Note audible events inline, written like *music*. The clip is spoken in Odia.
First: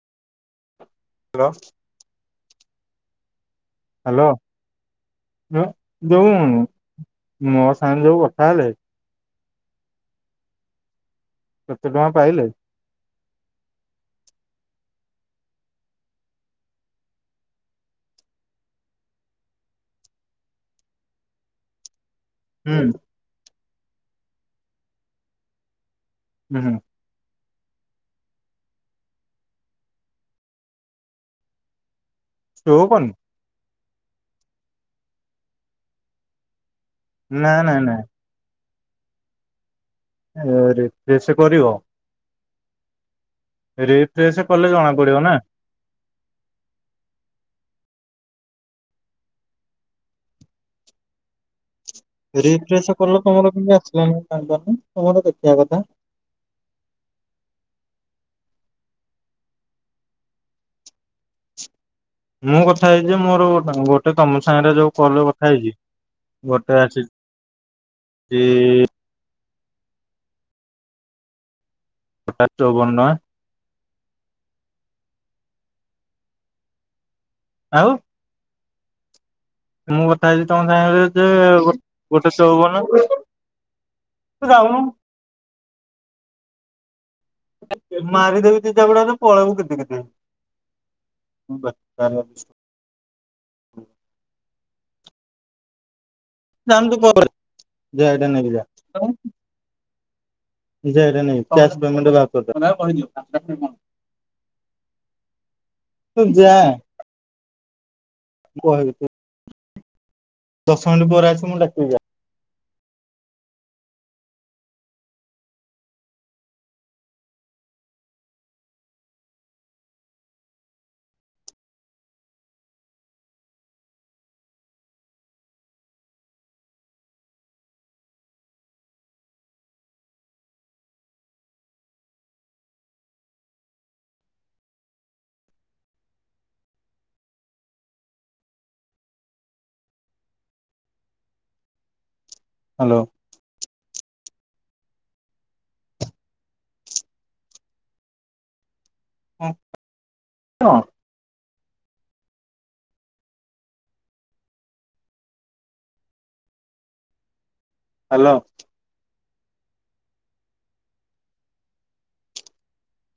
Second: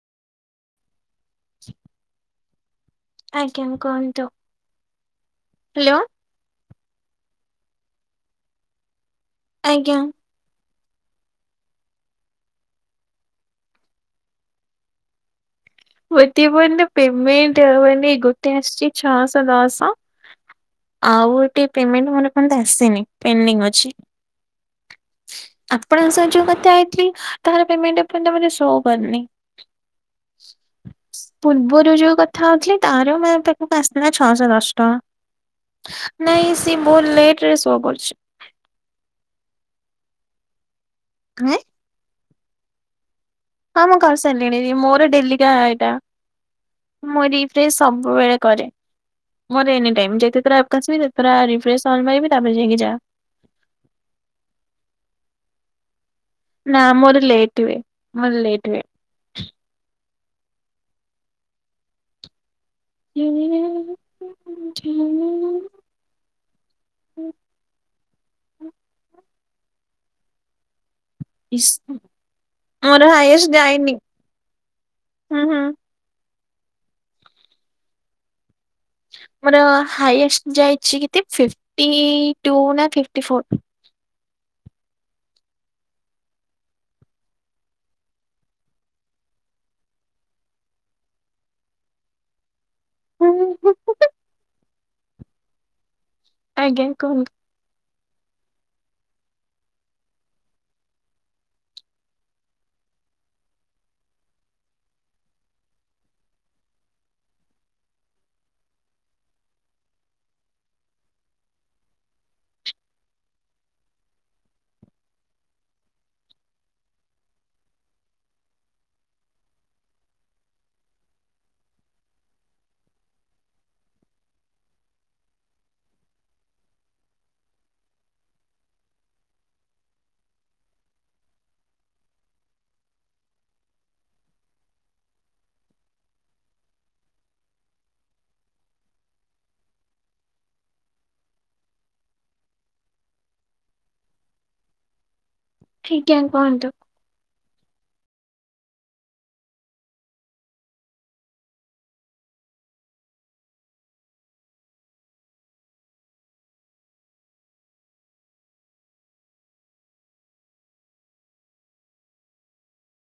ଲ *inaudible* ଆଜ୍ଞା କୁହ। ହାଲୋ ଯୋ ଯୋଉଁ ମୋ ସାଙ୍ଗେ ଯୋଉ କଥା ହେଲେ ଆଜ୍ଞା। କେତେ ଟଙ୍କା ପାଇଲେ? ଉ ଏତି ବୋଇଲେ ପେମେଣ୍ଟ ମାନେ ଗୋଟେ ଆସଚି ଛଅଶ ଦଶ। ଆଉ ଟେ ପେମେଣ୍ଟ ମୋର ଏ ପର୍ଯ୍ୟନ୍ତ ହୁଁ ଆସିନି ପେଣ୍ଡିଂ ଅଛି। ଆଣଙ୍କ ସହ ଯୋଉ ହୁଁ କଥା ହେଇଥିଲି ତାହାର ପେମେଣ୍ଟ ଏପର୍ଯ୍ୟନ୍ତ ମତେ ସୋ କରୁନି। ପୂର୍ବରୁ ଯୋଉ କଥା ଶୋ ହଉଥିଲି କରୁନି ତାର ମା ତ ମୁଁ ପାଁଶ ଦିନ୍ ହେଲା ଛଅଶ ଦଶ ଟଙ୍କା ନାଇଁ ସିଏ ମୋ ଲେଟ୍ ନା ରେ ନା ସୋ ନା କରୁଚି। ଏ ରିଫ୍ରେଶ୍ ହେଁ କରିବ? ହଁ ମୁଁ କରି ରିଫ୍ରେଶ କଲେ ସାରିଲିଣିି ଜଣା ମୋର ପଡିବ ନା। ଡେଲିକା ଏଇଟା। ମୁଁ ରିଫ୍ରେ ସବୁବେଳେ କରେ। ମୋର ଏନି ଟାଇମ ଯେତେଥର ଆପ କୁ ଆସିବି ସେତଥର ରିଫ୍ରେସ ରିଫ୍ରସ କଲ ତମର କେମିତି ଆସିଲା ନି *unintelligible* ତମର ଦେଖିବା କଥା। ନା ମୋର ଲେଟ୍ ହୁଏ ମୋର ଲେଟ୍ ହୁଏ। ମୁଁ କଥା ହେଇଛି ମୋର ଗୋଟେ ତମ ସାଙ୍ଗରେ ଯୋଉ କଲରେ କଥା ହେଇଛି। ଗୋଟେ ଆସିଛି ଚଉବନ ମୋର ଟଙ୍କା ହୟେଶ ଡାଇନି ହୁଁ ହୁଁ। ଆଉ। ମୋର ମୁଁ କଥା ହେଇଛି ହାଇଷ୍ଟ ତମ ଯାଇଛି ସାଙ୍ଗରେ ଯେ କେତେ ଗୋ- ଫିଟି ଗୋଟେ ଟୁ ଚଉବନ ନା ଫିଟି ଫୋର। ତୁ ଯାଉନ। ମାରିଦେବି ଦିଜାପୁଡାରେ ଯେ ପଳେଇବୁକିତି କିତି। ହଁ ବ ଚା *unintelligible* ହୁଁ ହୁଁ। ଜା ଆଜ୍ଞା ତୁ କୁହନ୍ତୁ *unintelligible* ଯ ଏଇଟା ନେଇକି ଯା ସୋଇଟା *unintelligible* ନାଇଁ କ୍ୟାସ ପେମେଣ୍ଟ ବା କର ତୁ ଯା କହିବୁ ତ। ଦଶ ମିନଟ ପରେ ଆସିବୁ ମୁଁ ଡାକିବି ଯା। ହ୍ୟାଲୋ। ଠିକ୍ଆଁ ଜ୍କୁହନ୍ତୁ। ହଁ ହଁ। ହ୍ୟାଲୋ।